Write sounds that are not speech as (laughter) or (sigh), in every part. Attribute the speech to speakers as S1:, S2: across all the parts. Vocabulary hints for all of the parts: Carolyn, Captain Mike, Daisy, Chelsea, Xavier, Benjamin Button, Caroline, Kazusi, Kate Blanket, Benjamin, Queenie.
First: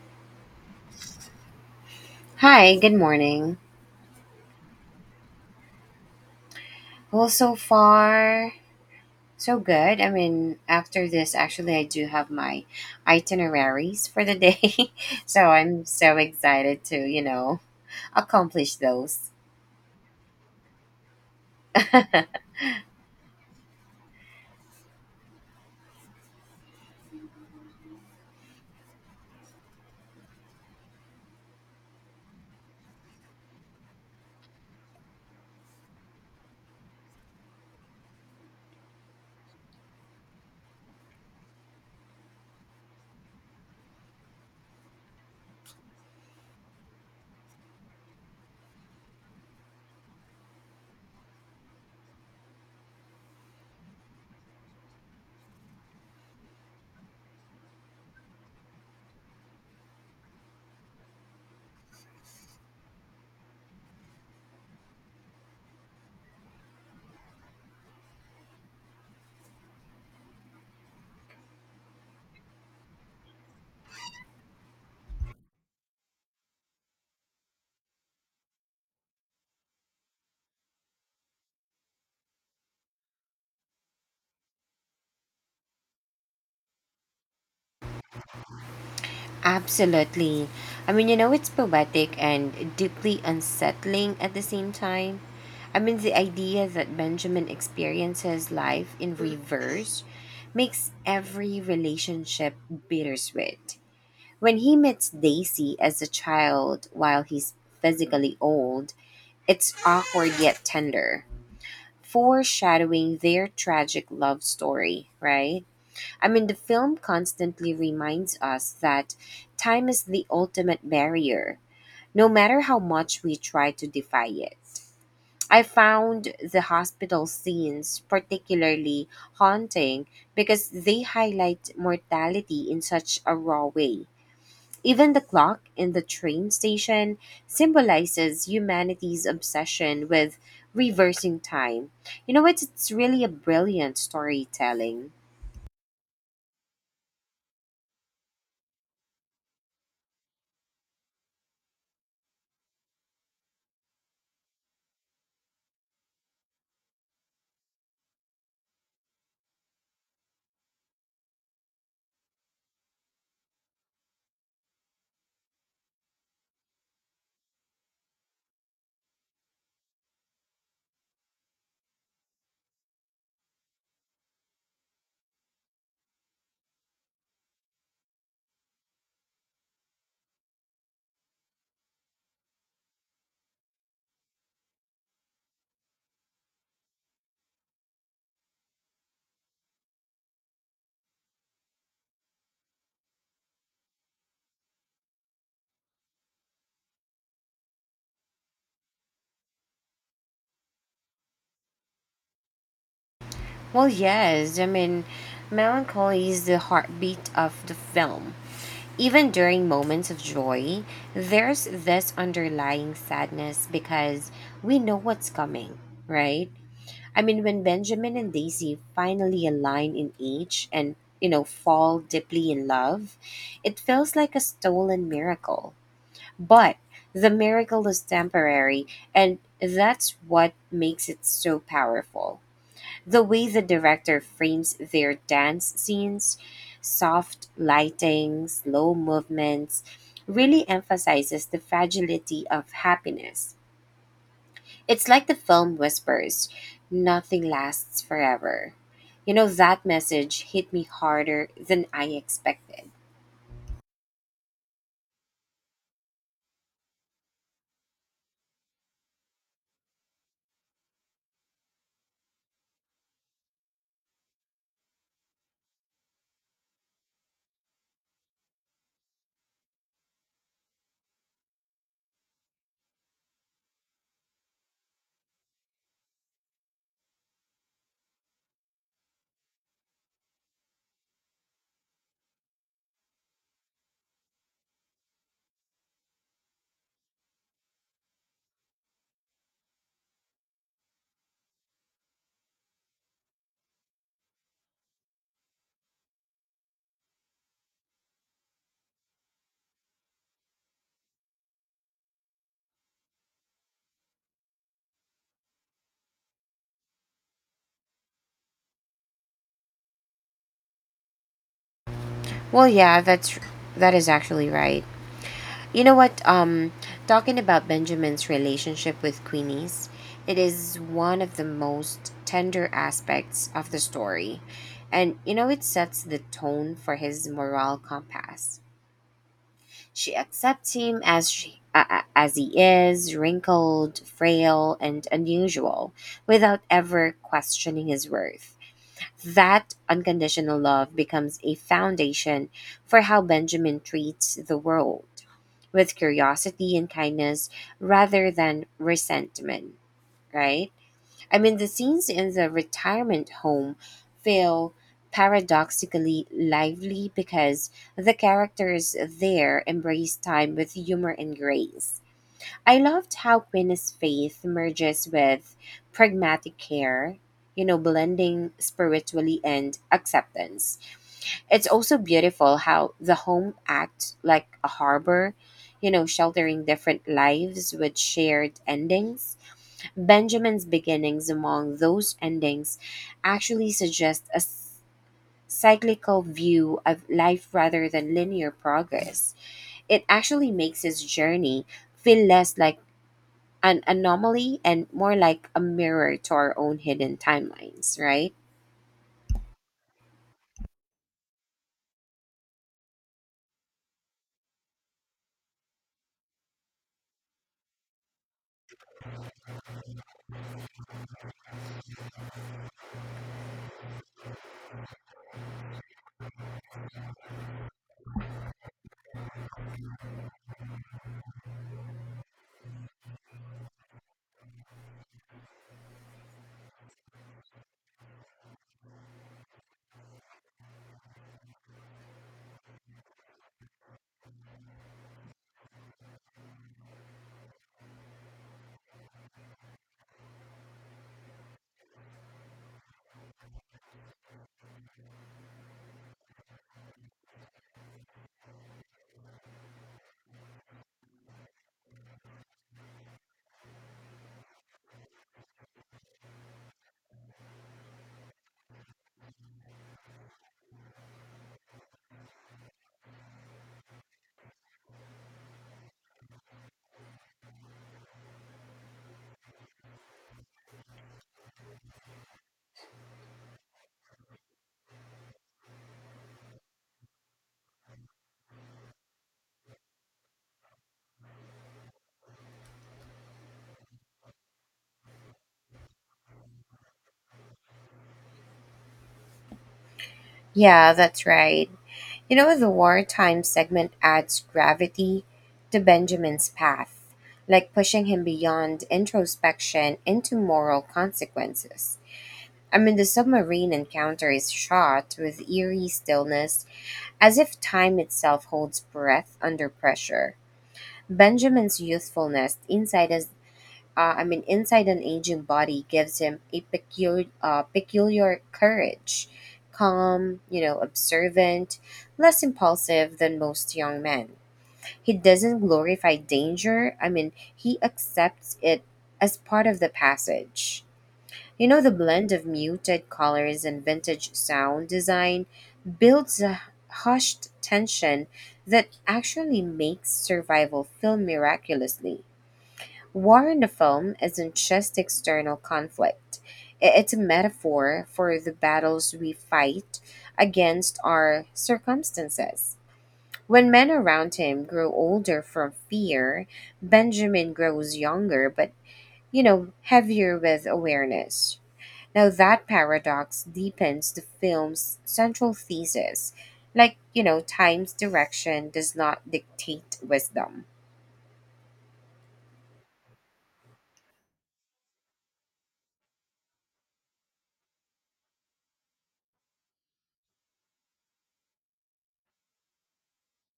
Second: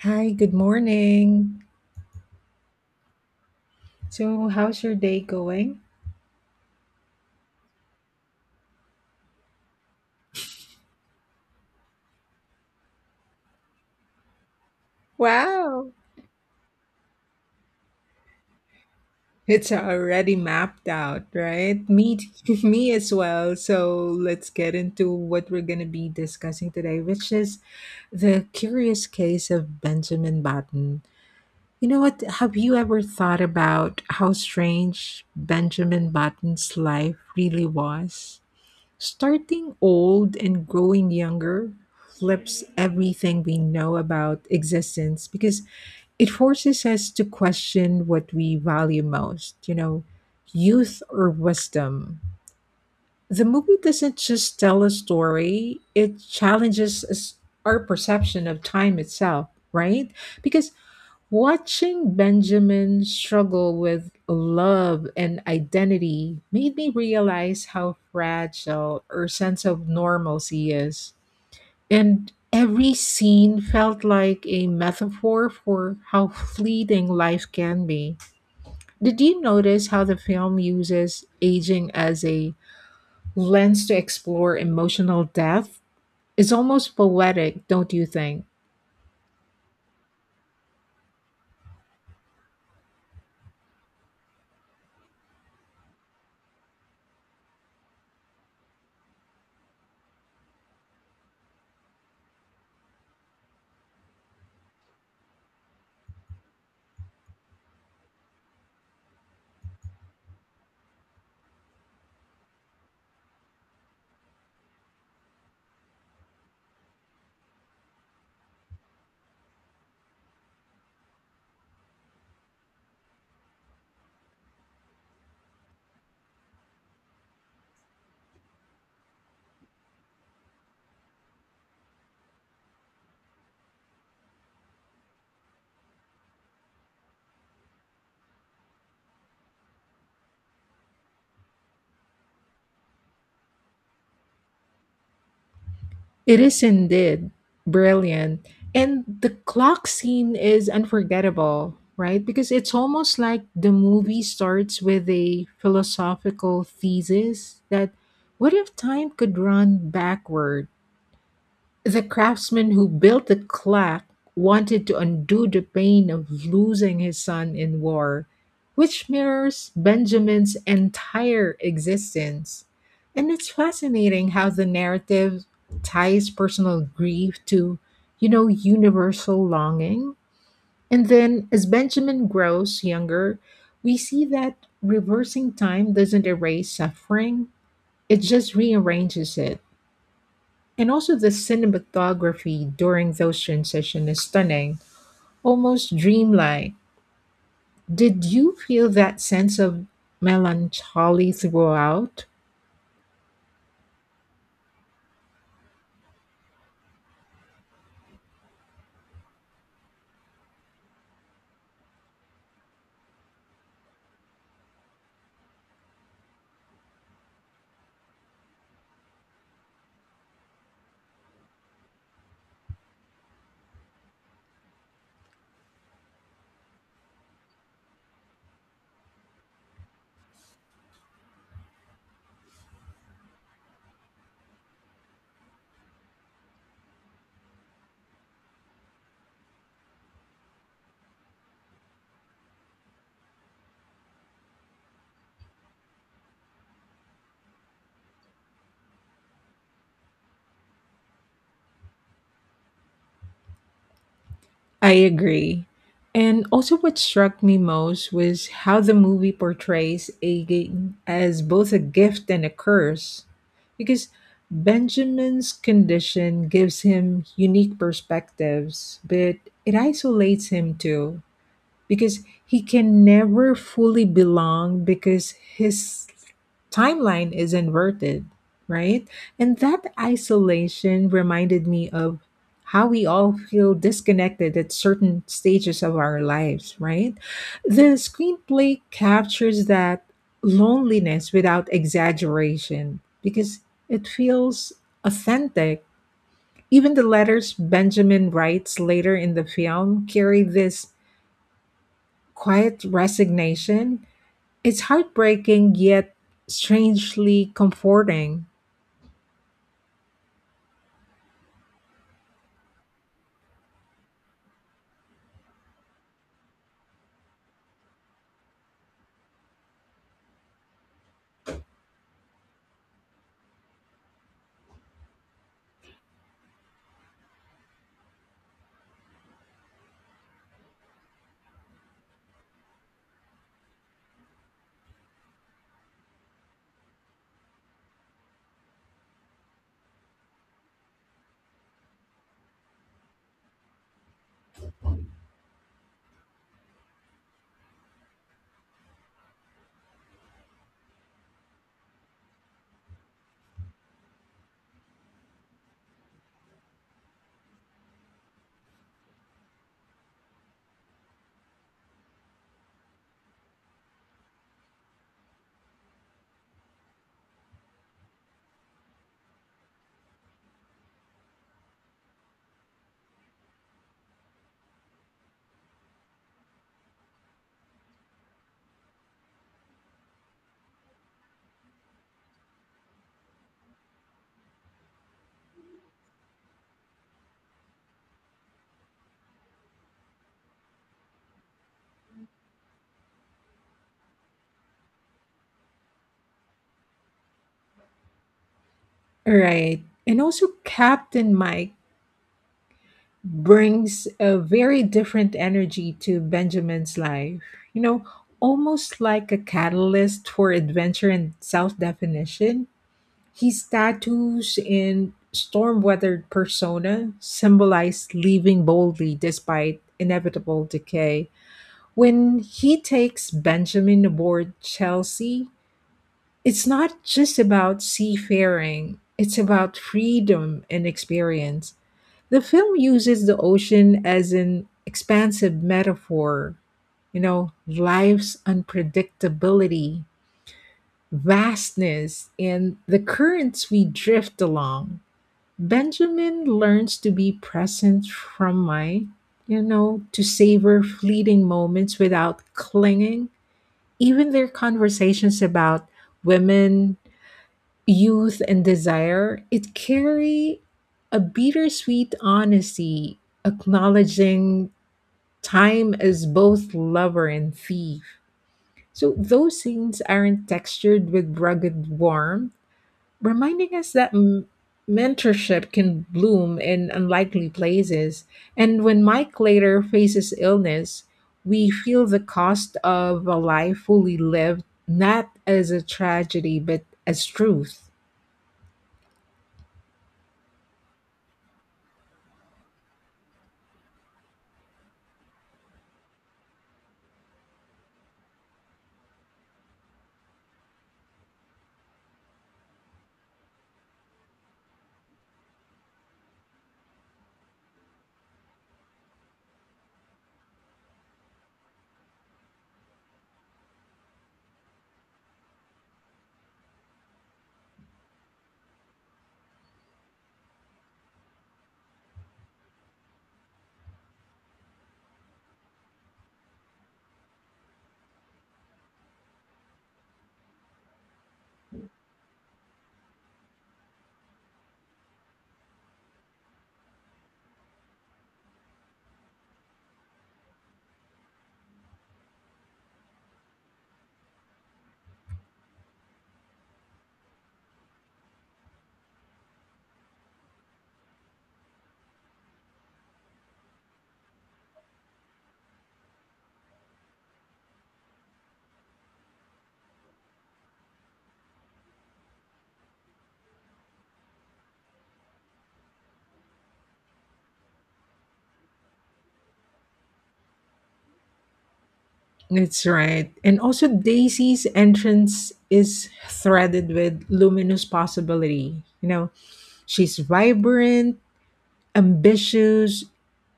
S1: Hi, good morning.
S2: Hi, good morning.
S1: So, how's your day going?
S2: Well, so far, so good. After this, actually, I do have my itineraries for the day. (laughs) So I'm
S1: Wow,
S2: so excited to, accomplish those.
S1: it's already mapped out, right?
S2: (laughs)
S1: (laughs) Me as well. So, let's get into what we're going to be discussing today, which is the curious case of Benjamin Button. You know what? Have you ever thought about how strange Benjamin Button's life really was? Starting old and growing younger flips everything we know about existence because it forces us to question what we value most, you know, youth or wisdom. The movie doesn't just tell a story, it challenges us, our perception of time itself, right? Because watching Benjamin struggle with love and identity made me realize how fragile her sense of normalcy is. And every scene felt like a metaphor for how fleeting life can be. Did you notice how the film uses aging as a lens to explore emotional death? It's almost poetic, don't you think?
S2: Absolutely. It's poetic and deeply unsettling at the same time. The idea that Benjamin experiences life in reverse makes every relationship bittersweet. When he meets Daisy as a child while he's physically old, it's awkward yet tender, foreshadowing their tragic love story, right? The film constantly reminds us that time is the ultimate barrier, no matter how much we try to defy it. I found the hospital scenes particularly haunting because they highlight mortality in such a raw way. Even the clock in the train station symbolizes humanity's obsession with reversing time. You know what? It's really a brilliant storytelling.
S1: It is indeed brilliant. And the clock scene is unforgettable, right? Because it's almost like the movie starts with a philosophical thesis that, what if time could run backward? The craftsman who built the clock wanted to undo the pain of losing his son in war, which mirrors Benjamin's entire existence. And it's fascinating how the narrative ties personal grief to, you know, universal longing. And then as Benjamin grows younger, we see that reversing time doesn't erase suffering, it just rearranges it. And also the cinematography during those transitions is stunning, almost dreamlike. Did you feel that sense of melancholy throughout?
S2: Well, yes, melancholy is the heartbeat of the film. Even during moments of joy, there's this underlying sadness because we know what's coming, right? When Benjamin and Daisy finally align in age and, fall deeply in love, it feels like a stolen miracle. But the miracle is temporary, and that's what makes it so powerful. The way the director frames their dance scenes, soft lighting, slow movements, really emphasizes the fragility of happiness. It's like the film whispers nothing lasts forever. You know, that message hit me harder than I expected.
S1: I agree. And also what struck me most was how the movie portrays aging as both a gift and a curse. Because Benjamin's condition gives him unique perspectives, but it isolates him too because he can never fully belong because his timeline is inverted, right? And that isolation reminded me of how we all feel disconnected at certain stages of our lives, right? The screenplay captures that loneliness without exaggeration because it feels authentic. Even the letters Benjamin writes later in the film carry this quiet resignation. It's heartbreaking yet strangely comforting.
S2: Well, yeah, that is actually right. You know what? Talking about Benjamin's relationship with Queenie's, it is one of the most tender aspects of the story. And you know, it sets the tone for his moral compass. She accepts him as she a- as he is, wrinkled, frail, and unusual, without ever questioning his worth. That unconditional love becomes a foundation for how Benjamin treats the world with curiosity and kindness rather than resentment, right? The scenes in the retirement home feel paradoxically lively because the characters there embrace time with humor and grace. I loved how Queen's faith merges with pragmatic care, blending spiritually and acceptance. It's also beautiful how the home acts like a harbor, sheltering different lives with shared endings. Benjamin's beginnings among those endings actually suggest cyclical view of life rather than linear progress. It actually makes his journey feel less like an anomaly and more like a mirror to our own hidden timelines, right?
S1: Right. And also, Captain Mike brings a very different energy to Benjamin's life, you know, almost like a catalyst for adventure and self definition. His tattoos and storm weathered persona symbolize leaving boldly despite inevitable decay. When he takes Benjamin aboard Chelsea, it's not just about seafaring, it's about freedom and experience. The film uses the ocean as an expansive metaphor, you know, life's unpredictability, vastness, and the currents we drift along. Benjamin learns to be present from my, you know, to savor fleeting moments without clinging, even their conversations about women, youth, and desire, it carry a bittersweet honesty, acknowledging time as both lover and thief. So those scenes aren't textured with rugged warmth, reminding us that mentorship can bloom in unlikely places. And when Mike later faces illness, we feel the cost of a life fully lived, not as a tragedy, but as truth.
S2: Yeah, that's right. You know, the wartime segment adds gravity to Benjamin's path, like pushing him beyond introspection into moral consequences. The submarine encounter is shot with eerie stillness, as if time itself holds breath under pressure. Benjamin's youthfulness inside his, I mean, inside an aging body gives him a peculiar courage, calm, observant, less impulsive than most young men. He doesn't glorify danger. He accepts it as part of the passage. You know, the blend of muted colors and vintage sound design builds a hushed tension that actually makes survival film miraculously. War in the film isn't just external conflict, it's a metaphor for the battles we fight against our circumstances. When men around him grow older from fear, Benjamin grows younger but, heavier with awareness. Now, that paradox deepens the film's central thesis. Like, you know, time's direction does not dictate wisdom.
S1: That's right. And also, Daisy's entrance is threaded with luminous possibility. You know, she's vibrant, ambitious,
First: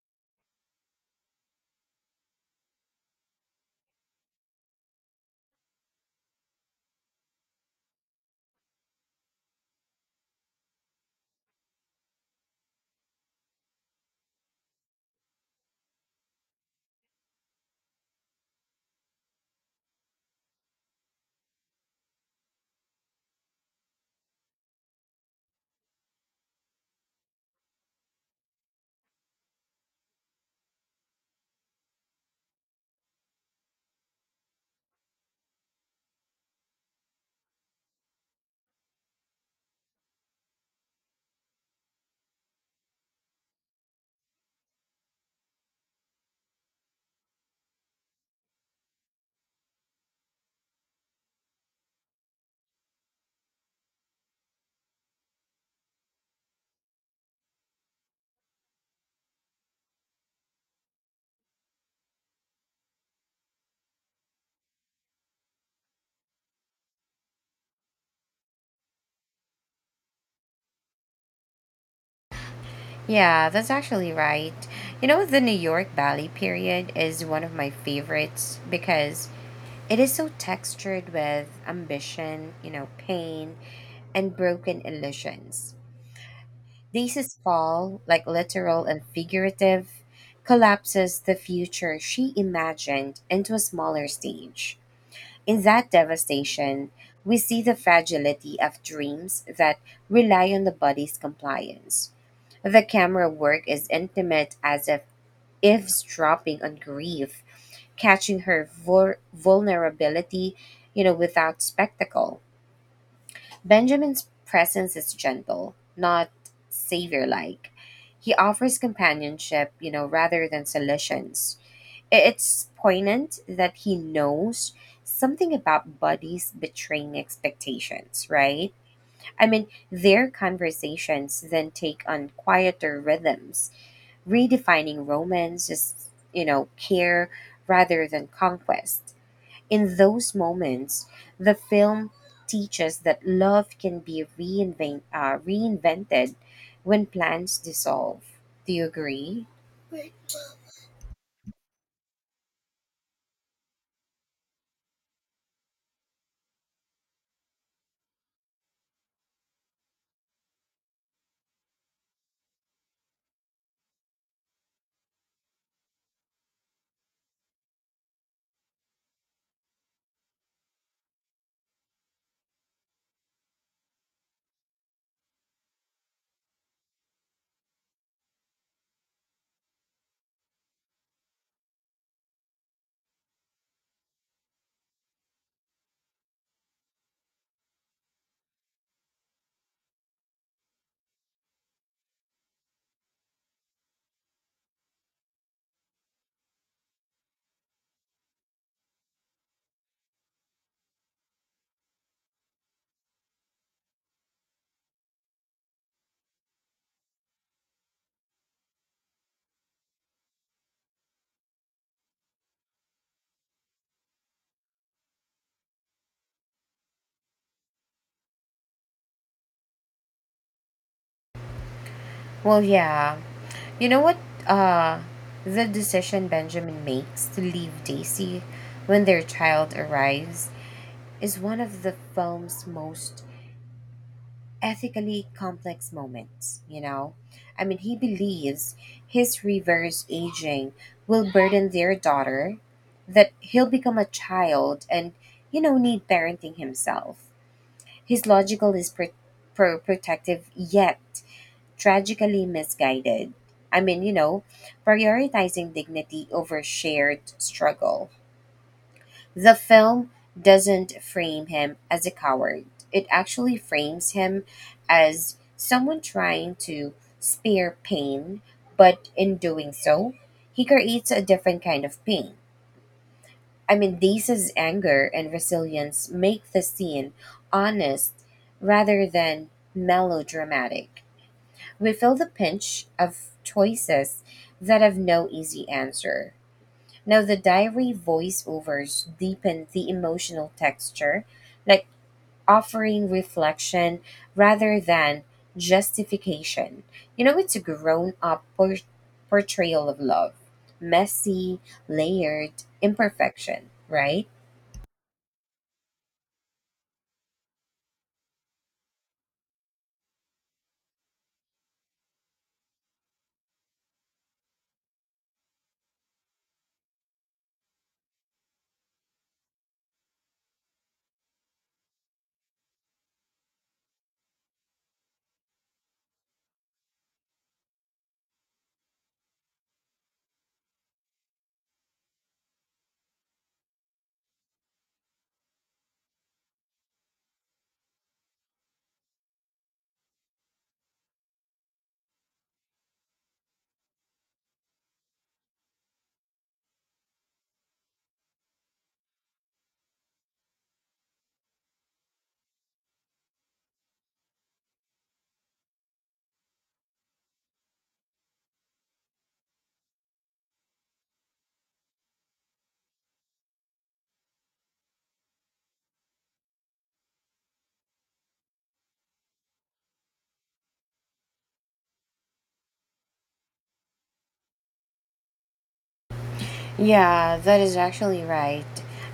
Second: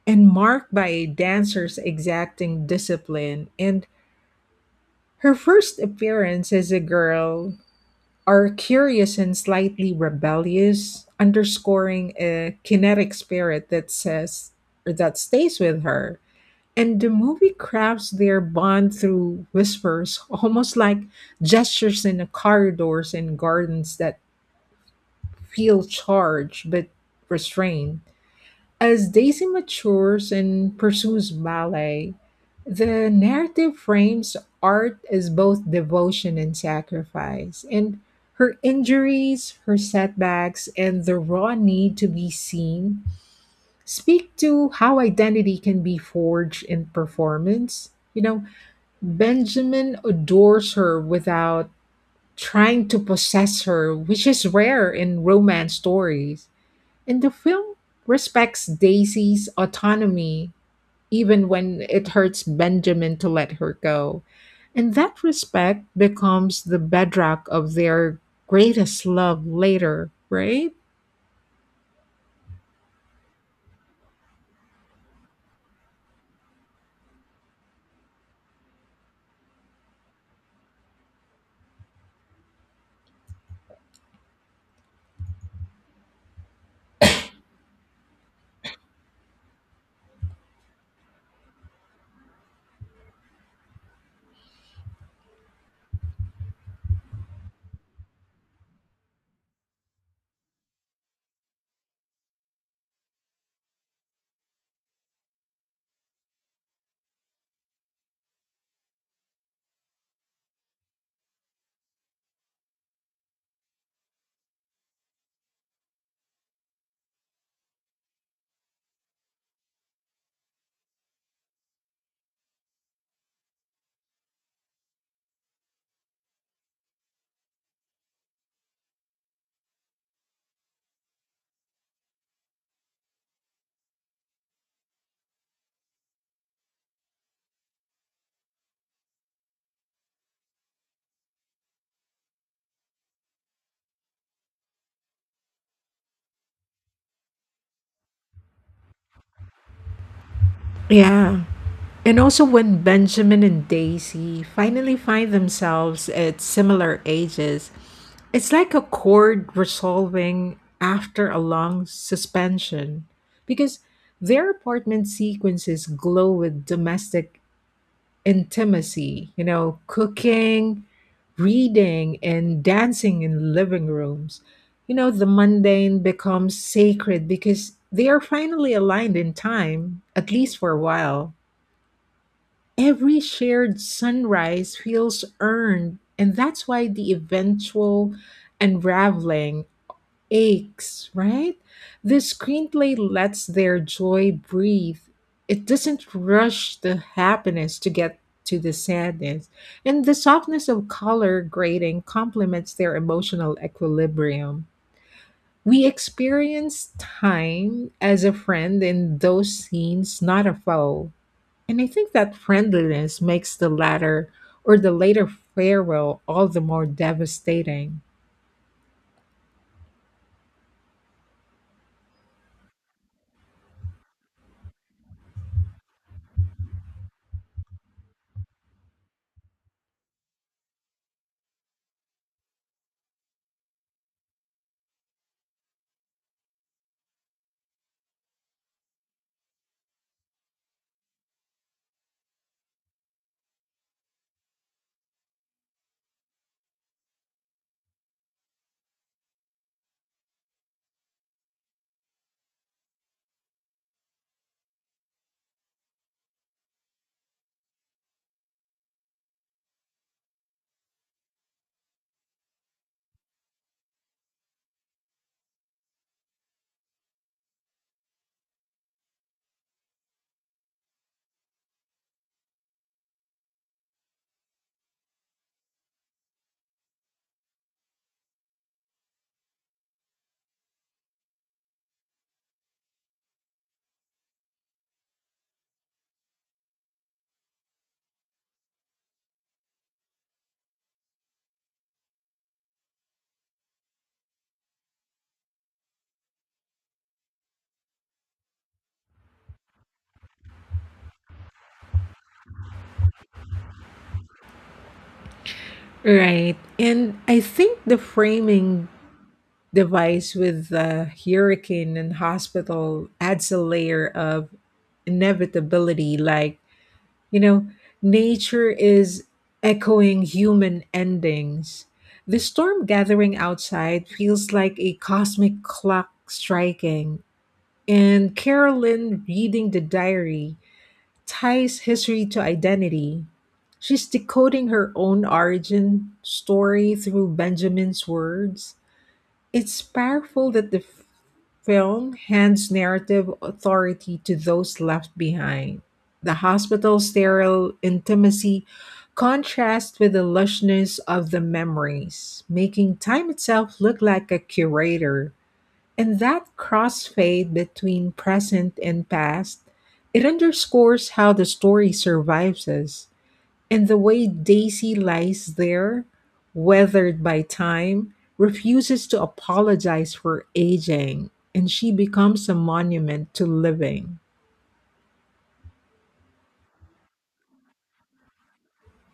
S1: and marked by a dancer's exacting discipline. And her first appearance as a girl are curious and slightly rebellious, underscoring a kinetic spirit that says, or that stays with her. And the movie crafts their bond through whispers, almost like gestures in the corridors and gardens that feel charged but restrained. As Daisy matures and pursues ballet, the narrative frames art as both devotion and sacrifice, and her injuries, her setbacks, and the raw need to be seen speak to how identity can be forged in performance. You know, Benjamin adores her without trying to possess her, which is rare in romance stories. And the film respects Daisy's autonomy, even when it hurts Benjamin to let her go. And that respect becomes the bedrock of their greatest love later, right?
S2: Yeah, that's actually right. You know, the New York Valley period is one of my favorites because it is so textured with ambition, pain, and broken illusions. Daisy's fall, like literal and figurative, collapses the future she imagined into a smaller stage. In that devastation, we see the fragility of dreams that rely on the body's compliance. The camera work is intimate as if eavesdropping on grief, catching her vulnerability, without spectacle. Benjamin's presence is gentle, not savior like. He offers companionship, rather than solutions. It's poignant that he knows something about buddies betraying expectations, right? Their conversations then take on quieter rhythms, redefining romance as, care rather than conquest. In those moments, the film teaches that love can be reinvented when plans dissolve. Do you agree?
S1: Yeah. And also, when Benjamin and Daisy finally find themselves at similar ages, it's like a chord resolving after a long suspension because their apartment sequences glow with domestic intimacy, you know, cooking, reading, and dancing in living rooms. You know, the mundane becomes sacred because they are finally aligned in time, at least for a while. Every shared sunrise feels earned, and that's why the eventual unraveling aches, right? The screenplay lets their joy breathe. It doesn't rush the happiness to get to the sadness, and the softness of color grading complements their emotional equilibrium. We experience time as a friend in those scenes, not a foe. And I think that friendliness makes the latter, or the later farewell all the more devastating.
S2: Well, yeah. You know what? Uh, the decision Benjamin makes to leave Daisy when their child arrives is one of the film's most ethically complex moments, you know? He believes his reverse aging will burden their daughter, that he'll become a child and, need parenting himself. His logical is protective, yet tragically misguided. I mean, you know, prioritizing dignity over shared struggle. The film doesn't frame him as a coward, it actually frames him as someone trying to spare pain, but in doing so, he creates a different kind of pain. Daisa's anger and resilience make the scene honest rather than melodramatic. We feel the pinch of choices that have no easy answer. Now, the diary voiceovers deepen the emotional texture, like offering reflection rather than justification. You know, it's a grown up portrayal of love, messy, layered, imperfection, right?
S1: Right. And I think the framing device with the hurricane and hospital adds a layer of inevitability. Like, you know, nature is echoing human endings. The storm gathering outside feels like a cosmic clock striking. And Carolyn reading the diary ties history to identity. She's decoding her own origin story through Benjamin's words. It's powerful that the film hands narrative authority to those left behind. The hospital sterile intimacy contrasts with the lushness of the memories, making time itself look like a curator, and that crossfade between present and past, it underscores how the story survives us, and the way Daisy lies there, weathered by time, refuses to apologize for aging, and she becomes a monument to living.
S2: Yeah, that is actually right.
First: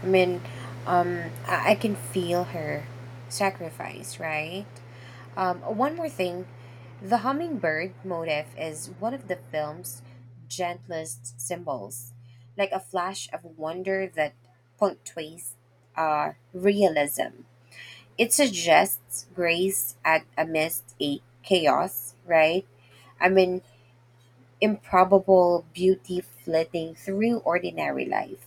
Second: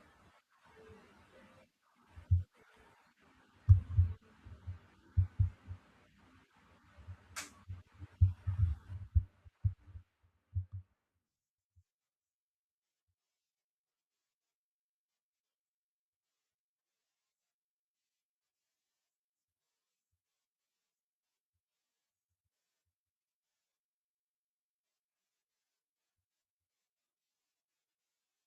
S2: I mean, I can feel her sacrifice, right? One more thing, the hummingbird motif is one of the film's gentlest symbols, like a flash of wonder that punctuates realism. It suggests grace at amidst a chaos, right? I mean, improbable beauty flitting through ordinary life.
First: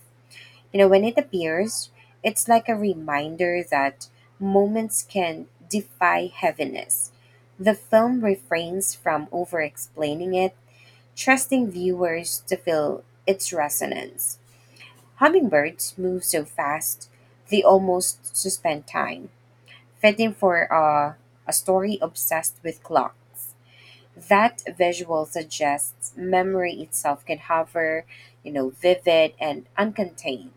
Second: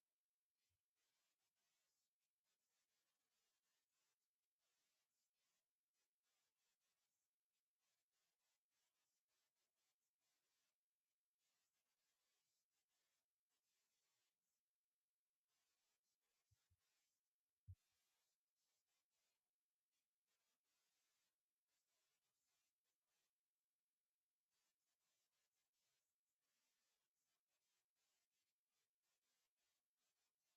S2: You know, when it appears, it's like a reminder that moments can defy heaviness. The film refrains from over explaining it, trusting viewers to feel its resonance. Hummingbirds move so fast, they almost suspend time, fitting for a story obsessed with clocks. That visual suggests memory itself can hover, vivid and uncontained.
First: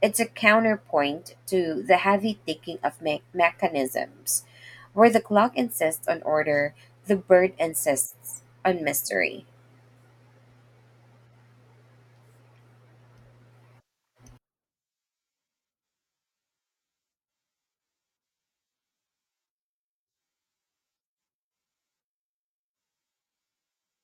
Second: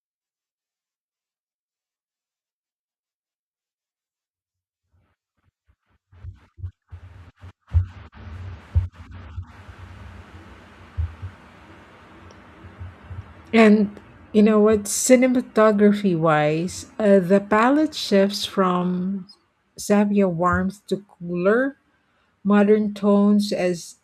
S2: It's a counterpoint to the heavy thinking of mechanisms, where the clock insists on order, the bird insists on mystery.
S1: And you know what, cinematography wise, the palette shifts from Xavier warmth to cooler modern tones as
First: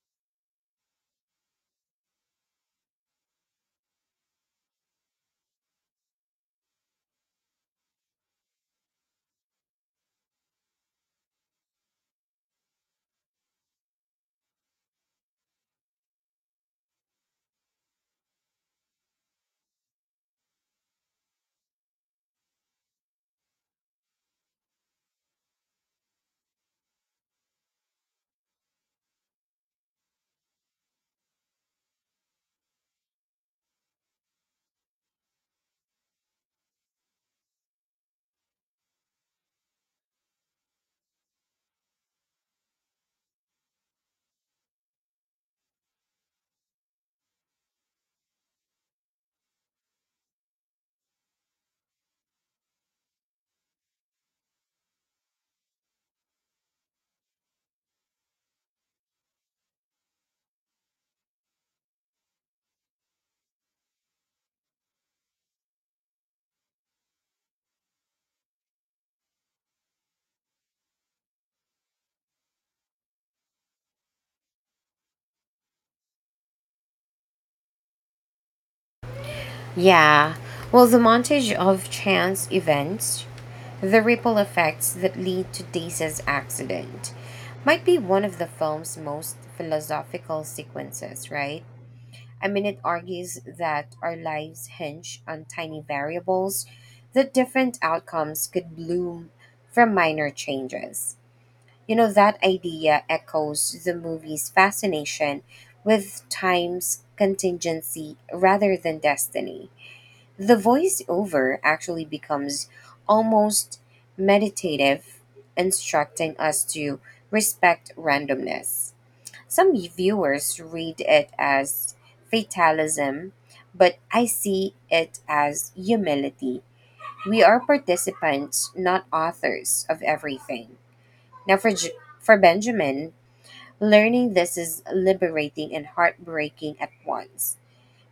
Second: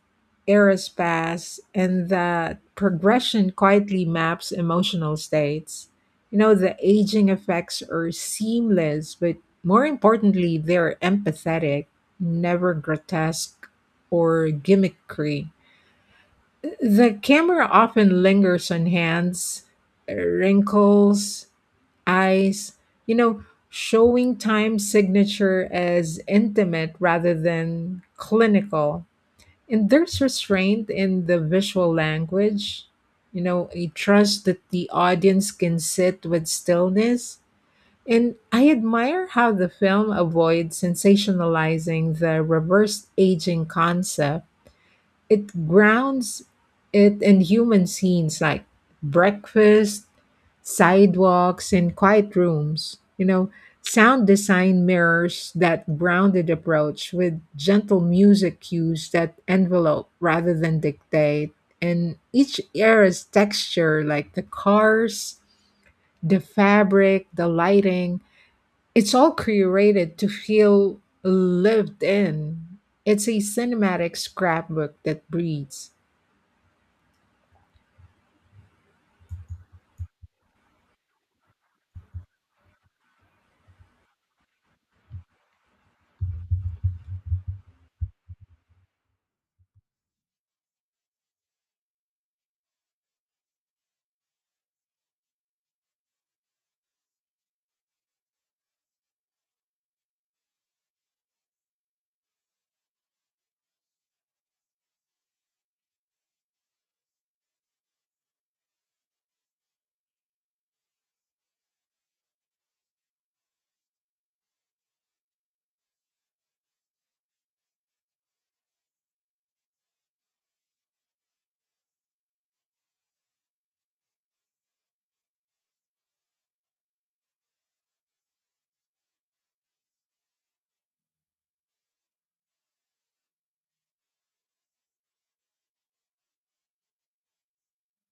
S1: eras pass, and that progression quietly maps emotional states. You know, the aging effects are seamless, but more importantly, they're empathetic, never grotesque or gimmickry. The camera often lingers on hands, wrinkles, eyes, you know, showing time signature as intimate rather than clinical. And there's restraint in the visual language, you know, a trust that the audience can sit with stillness. And I admire how the film avoids sensationalizing the reverse aging concept, it grounds it in human scenes like breakfast, sidewalks, and quiet rooms. You know, sound design mirrors that grounded approach with gentle music cues that envelope rather than dictate. And each era's texture, like the cars, the fabric, the lighting, it's all curated to feel lived in. It's a cinematic scrapbook that breathes.
S2: Yeah, well, the montage of chance events, the ripple effects that lead to Daisy's accident, might be one of the film's most philosophical sequences, right? It argues that our lives hinge on tiny variables, that different outcomes could bloom from minor changes. You know, that idea echoes the movie's fascination with time's contingency rather than destiny. The voiceover actually becomes almost meditative, instructing us to respect randomness. Some viewers read it as fatalism, but I see it as humility. We are participants, not authors of everything. Now, for Benjamin, learning this is liberating and heartbreaking at once.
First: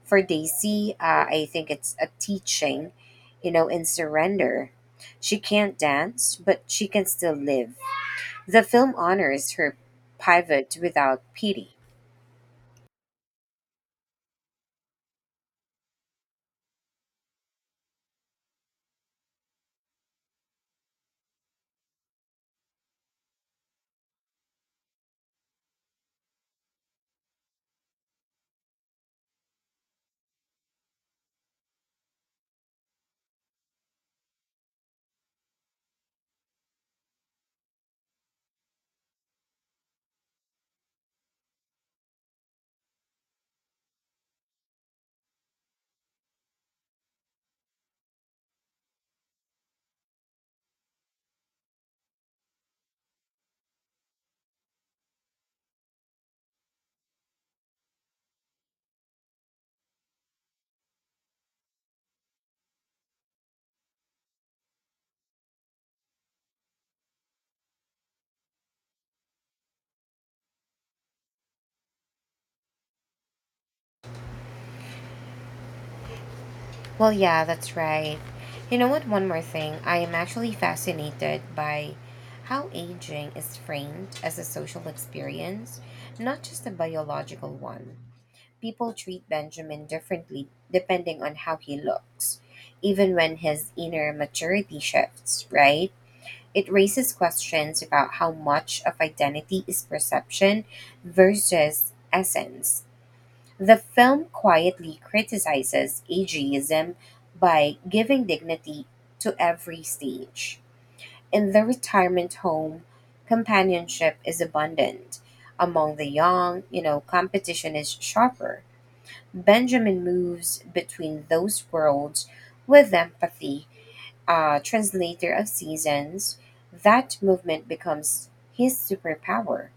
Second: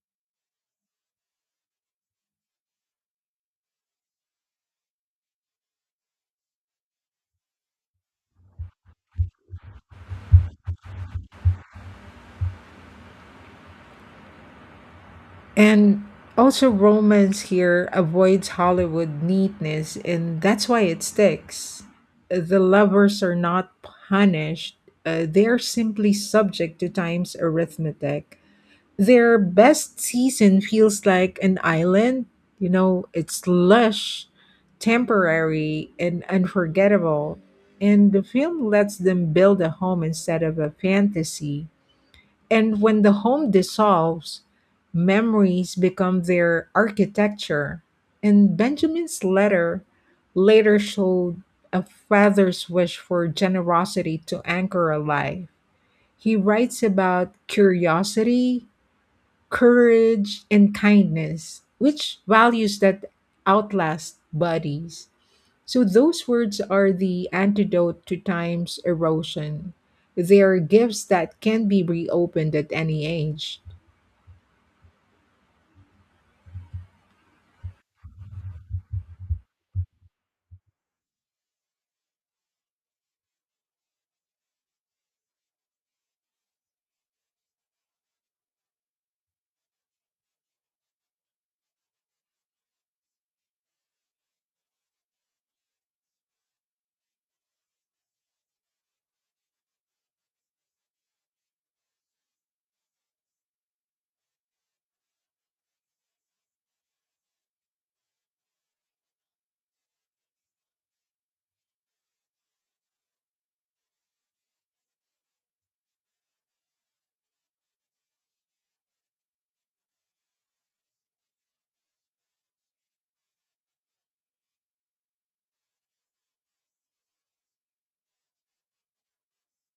S2: For Daisy, I think it's a teaching, in surrender. She can't dance, but she can still live. The film honors her pivot without pity.
S1: And also, romance here avoids Hollywood neatness, and that's why it sticks. The lovers are not punished, they're simply subject to time's arithmetic. Their best season feels like an island. You know, it's lush, temporary, and unforgettable. And the film lets them build a home instead of a fantasy. And when the home dissolves, memories become their architecture. And Benjamin's letter later showed a father's wish for generosity to anchor a life. He writes about curiosity, courage, and kindness, which values that outlast bodies. So, those words are the antidote to time's erosion. They are gifts that can be reopened at any age.
S2: Well, yeah, that's right. You know what? One more thing. I am actually fascinated by how aging is framed as a social experience, not just a biological one. People treat Benjamin differently depending on how he looks, even when his inner maturity shifts, right? It raises questions about how much of identity is perception versus essence. The film quietly criticizes ageism by giving dignity to every stage. In the retirement home, companionship is abundant. Among the young, competition is sharper. Benjamin moves between those worlds with empathy, a translator of seasons. That movement becomes his superpower.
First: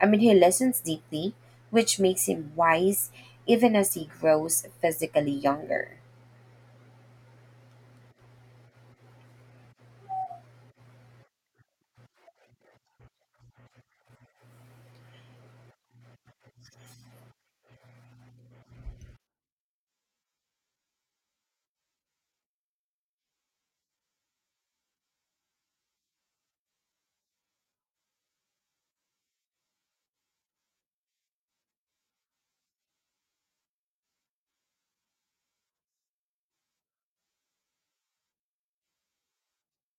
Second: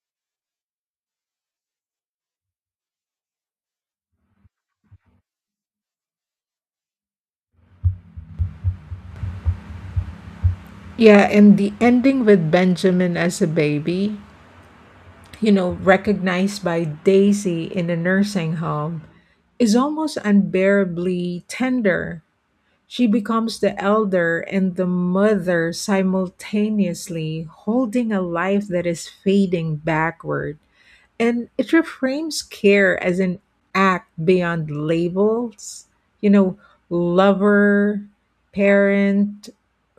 S2: He listens deeply, which makes him wise even as he grows physically younger.
S1: Yeah, and the ending with Benjamin as a baby, you know, recognized by Daisy in a nursing home, is almost unbearably tender. She becomes the elder and the mother simultaneously, holding a life that is fading backward, and it reframes care as an act beyond labels, you know, lover, parent,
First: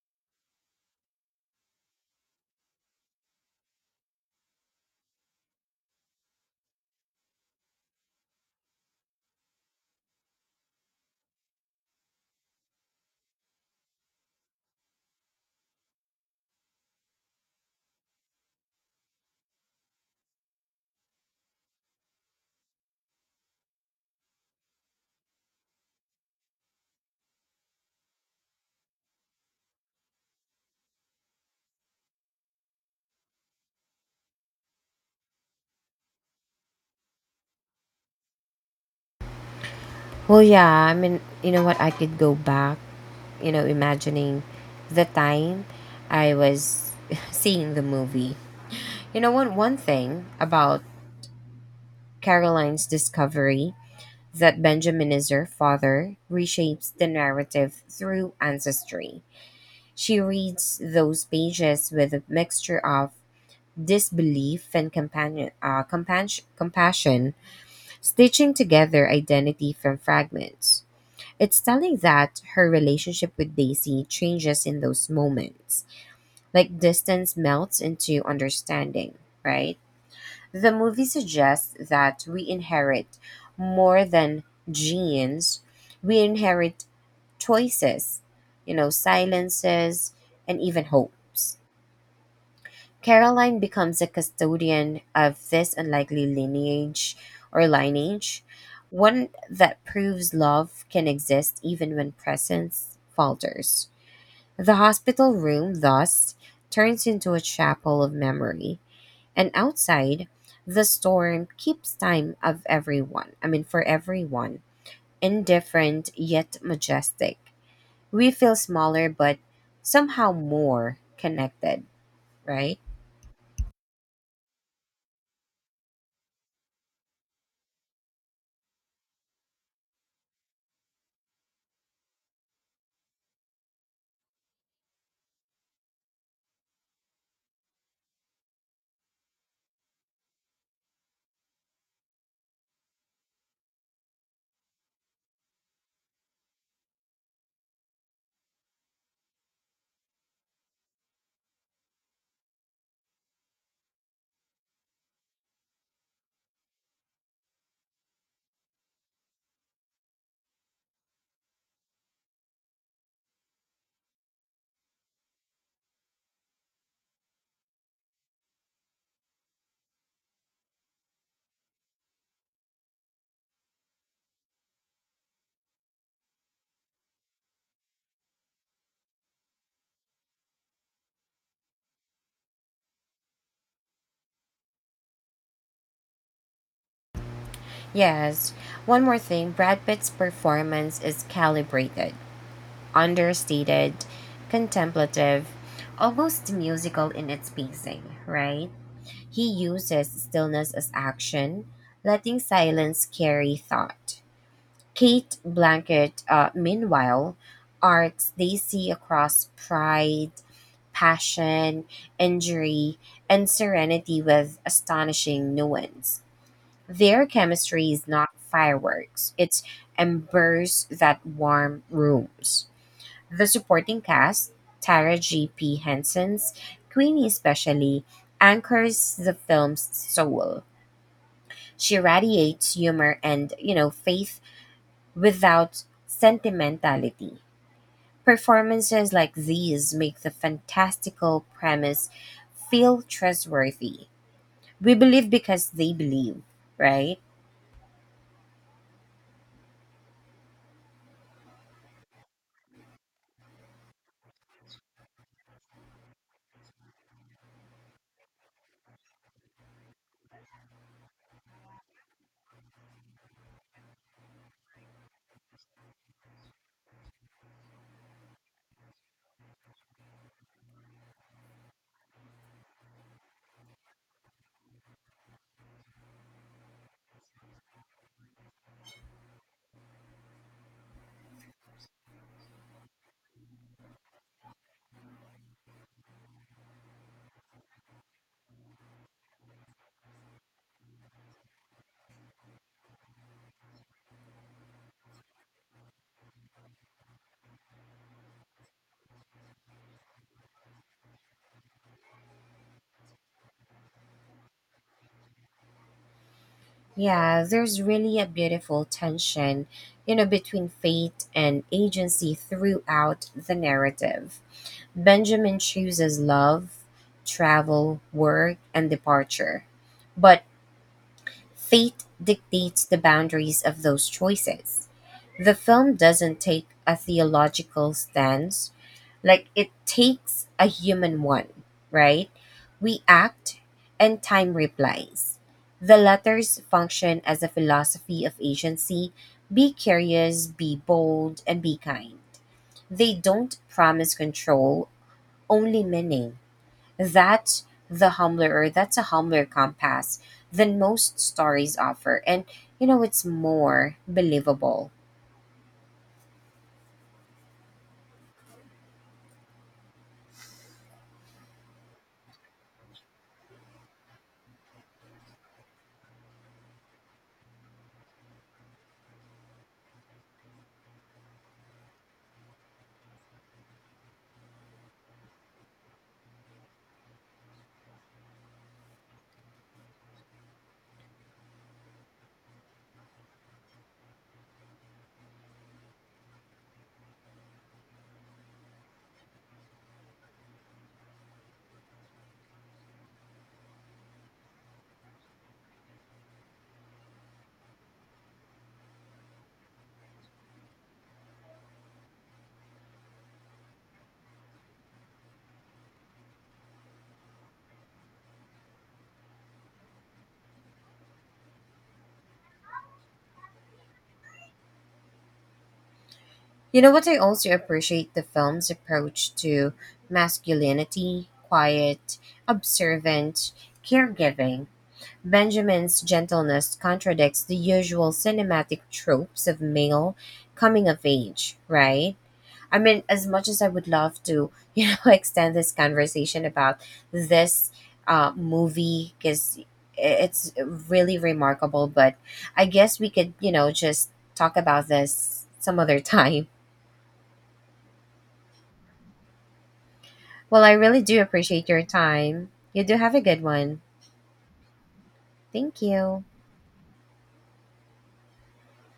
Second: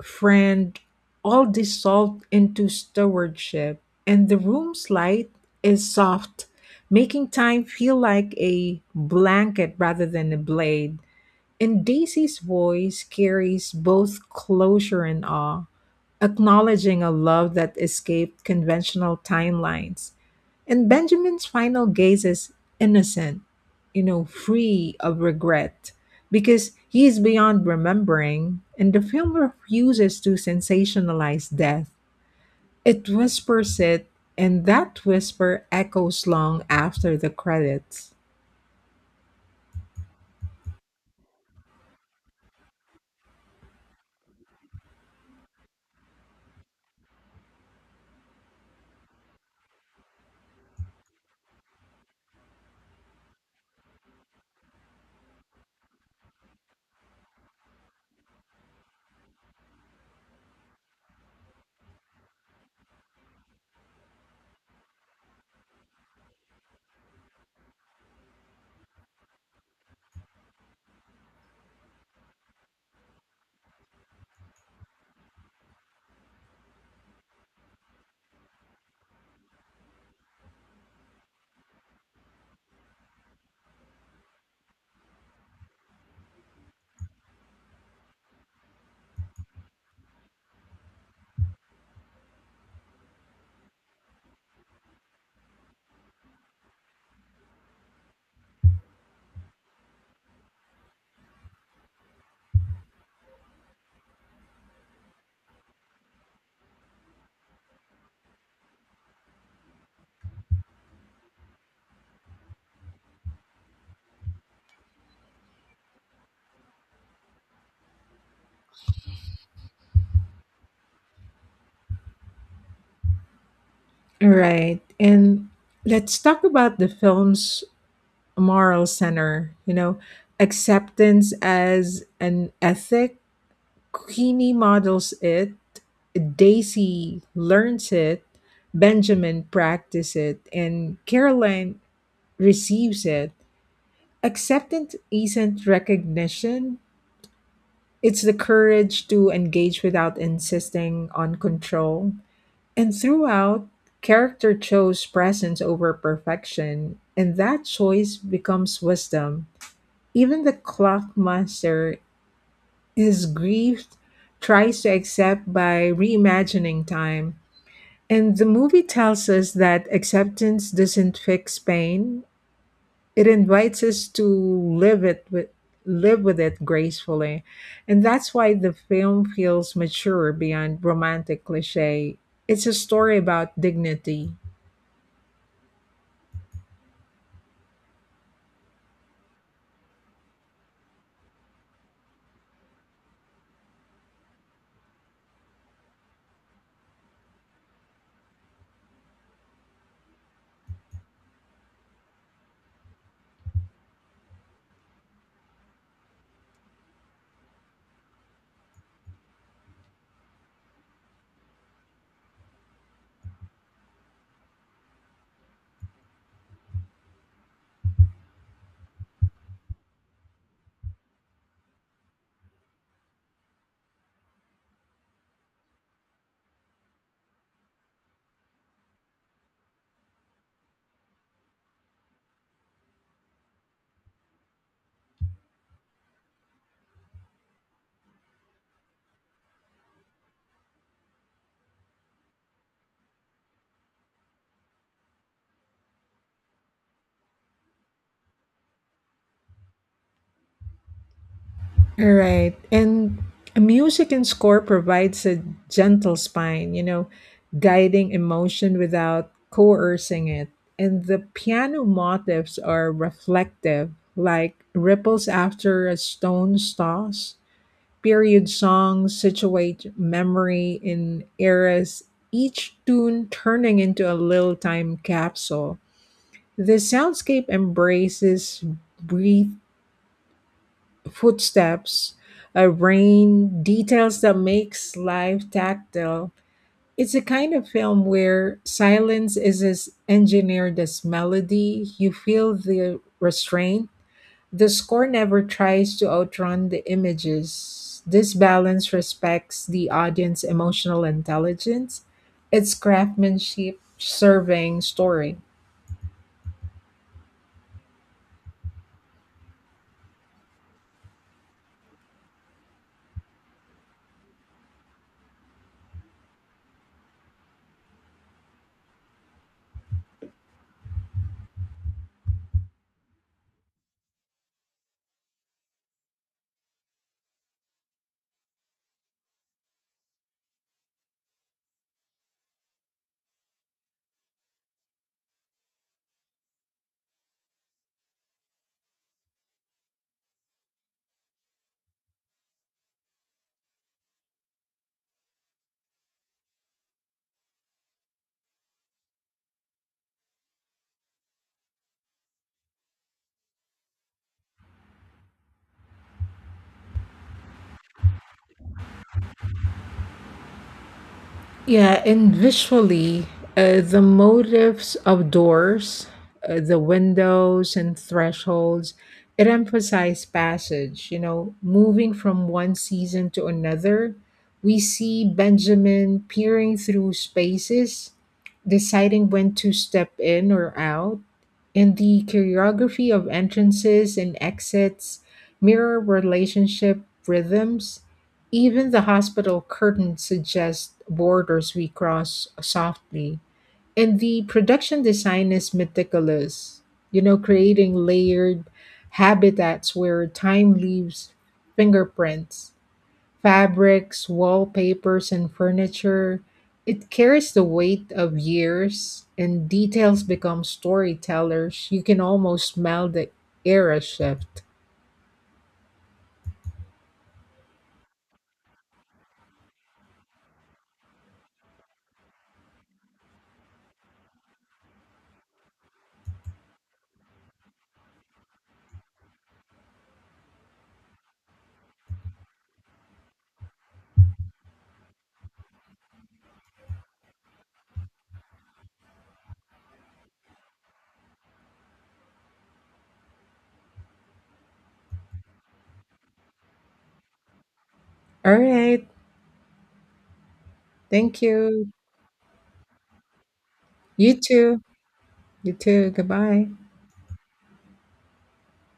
S1: friend, all dissolved into stewardship, and the room's light is soft, making time feel like a blanket rather than a blade, and Daisy's voice carries both closure and awe, acknowledging a love that escaped conventional timelines. And Benjamin's final gaze is innocent, you know, free of regret, because he is beyond remembering, and the film refuses to sensationalize death. It whispers it, and that whisper echoes long after the credits.
S2: Well, yeah, you know what? I could go back, imagining the time I was (laughs) seeing the movie. You know, one thing about Caroline's discovery that Benjamin is her father reshapes the narrative through ancestry. She reads those pages with a mixture of this belief and compassion, stitching together identity from fragments. It's telling that her relationship with Daisy changes in those moments, like distance melts into understanding, right? The movie suggests that we inherit more than genes, we inherit choices, silences, and even hopes. Caroline becomes a custodian of this unlikely lineage, one that proves love can exist even when presence falters. The hospital room, thus, turns into a chapel of memory, and outside, the storm keeps time of everyone, I mean, for everyone, indifferent yet majestic. We feel smaller, but somehow more connected, right?
S1: Right. And let's talk about the film's moral center, you know, acceptance as an ethic. Queenie models it, Daisy learns it, Benjamin practices it, and Caroline receives it. Acceptance isn't recognition, it's the courage to engage without insisting on control. And throughout, character chose presence over perfection, and that choice becomes wisdom. Even the clock master is grieved, tries to accept by reimagining time. And the movie tells us that acceptance doesn't fix pain, it invites us to live it with live with it gracefully, and that's why the film feels mature beyond romantic cliche, it's a story about dignity.
S2: Yes. One more thing, Brad Pitt's performance is calibrated, understated, contemplative, almost musical in its pacing, right? He uses stillness as action, letting silence carry thought. Kate Blanket, meanwhile, arcs Daisy across pride, passion, injury, and serenity with astonishing nuance. Their chemistry is not fireworks, it's embers that warm rooms. The supporting cast, Tara G. P. Henson's Queenie especially, anchors the film's soul. She radiates humor and, faith without sentimentality. Performances like these make the fantastical premise feel trustworthy. We believe because they believe, right?
S1: All right. And music and score provides a gentle spine, you know, guiding emotion without coercing it, and the piano motifs are reflective, like ripples after a stone's toss. Period songs situate memory in eras, each tune turning into a little time capsule. The soundscape embraces breathe, footsteps, a rain, details that makes life tactile. It's a kind of film where silence is as engineered as melody. You feel the restraint, the score never tries to outrun the images. This balance respects the audience's emotional intelligence, its craftsmanship serving story.
S2: Yeah, there's really a beautiful tension, between fate and agency throughout the narrative. Benjamin chooses love, travel, work, and departure, but fate dictates the boundaries of those choices. The film doesn't take a theological stance like it takes a human one, right? We act and time replies. The letters function as a philosophy of agency: be curious, be bold, and be kind. They don't promise control, only meaning. That's a humbler compass than most stories offer. And you know, it's more believable.
S1: Yeah, and visually, the motifs of doors, the windows, and thresholds, it emphasizes passage. You know, moving from one season to another, we see Benjamin peering through spaces, deciding when to step in or out, and the choreography of entrances and exits mirror relationship rhythms, even the hospital curtain suggests borders we cross softly. And the production design is meticulous, you know, creating layered habitats where time leaves fingerprints, fabrics, wallpapers, and furniture. It carries the weight of years, and details become storytellers. You can almost smell the era shift.
S2: You know what, I also appreciate the film's approach to masculinity, quiet, observant, caregiving. Benjamin's gentleness contradicts the usual cinematic tropes of male coming of age, right? As much as I would love to, (laughs) extend this conversation about this movie because it's really remarkable, but I guess we could, just talk about this some other (laughs) time.
S1: All right.
S2: Well, I really do
S1: Thank
S2: appreciate your
S1: you.
S2: time. You do have a good one.
S1: You too. You
S2: Thank
S1: too.
S2: you.
S1: Goodbye.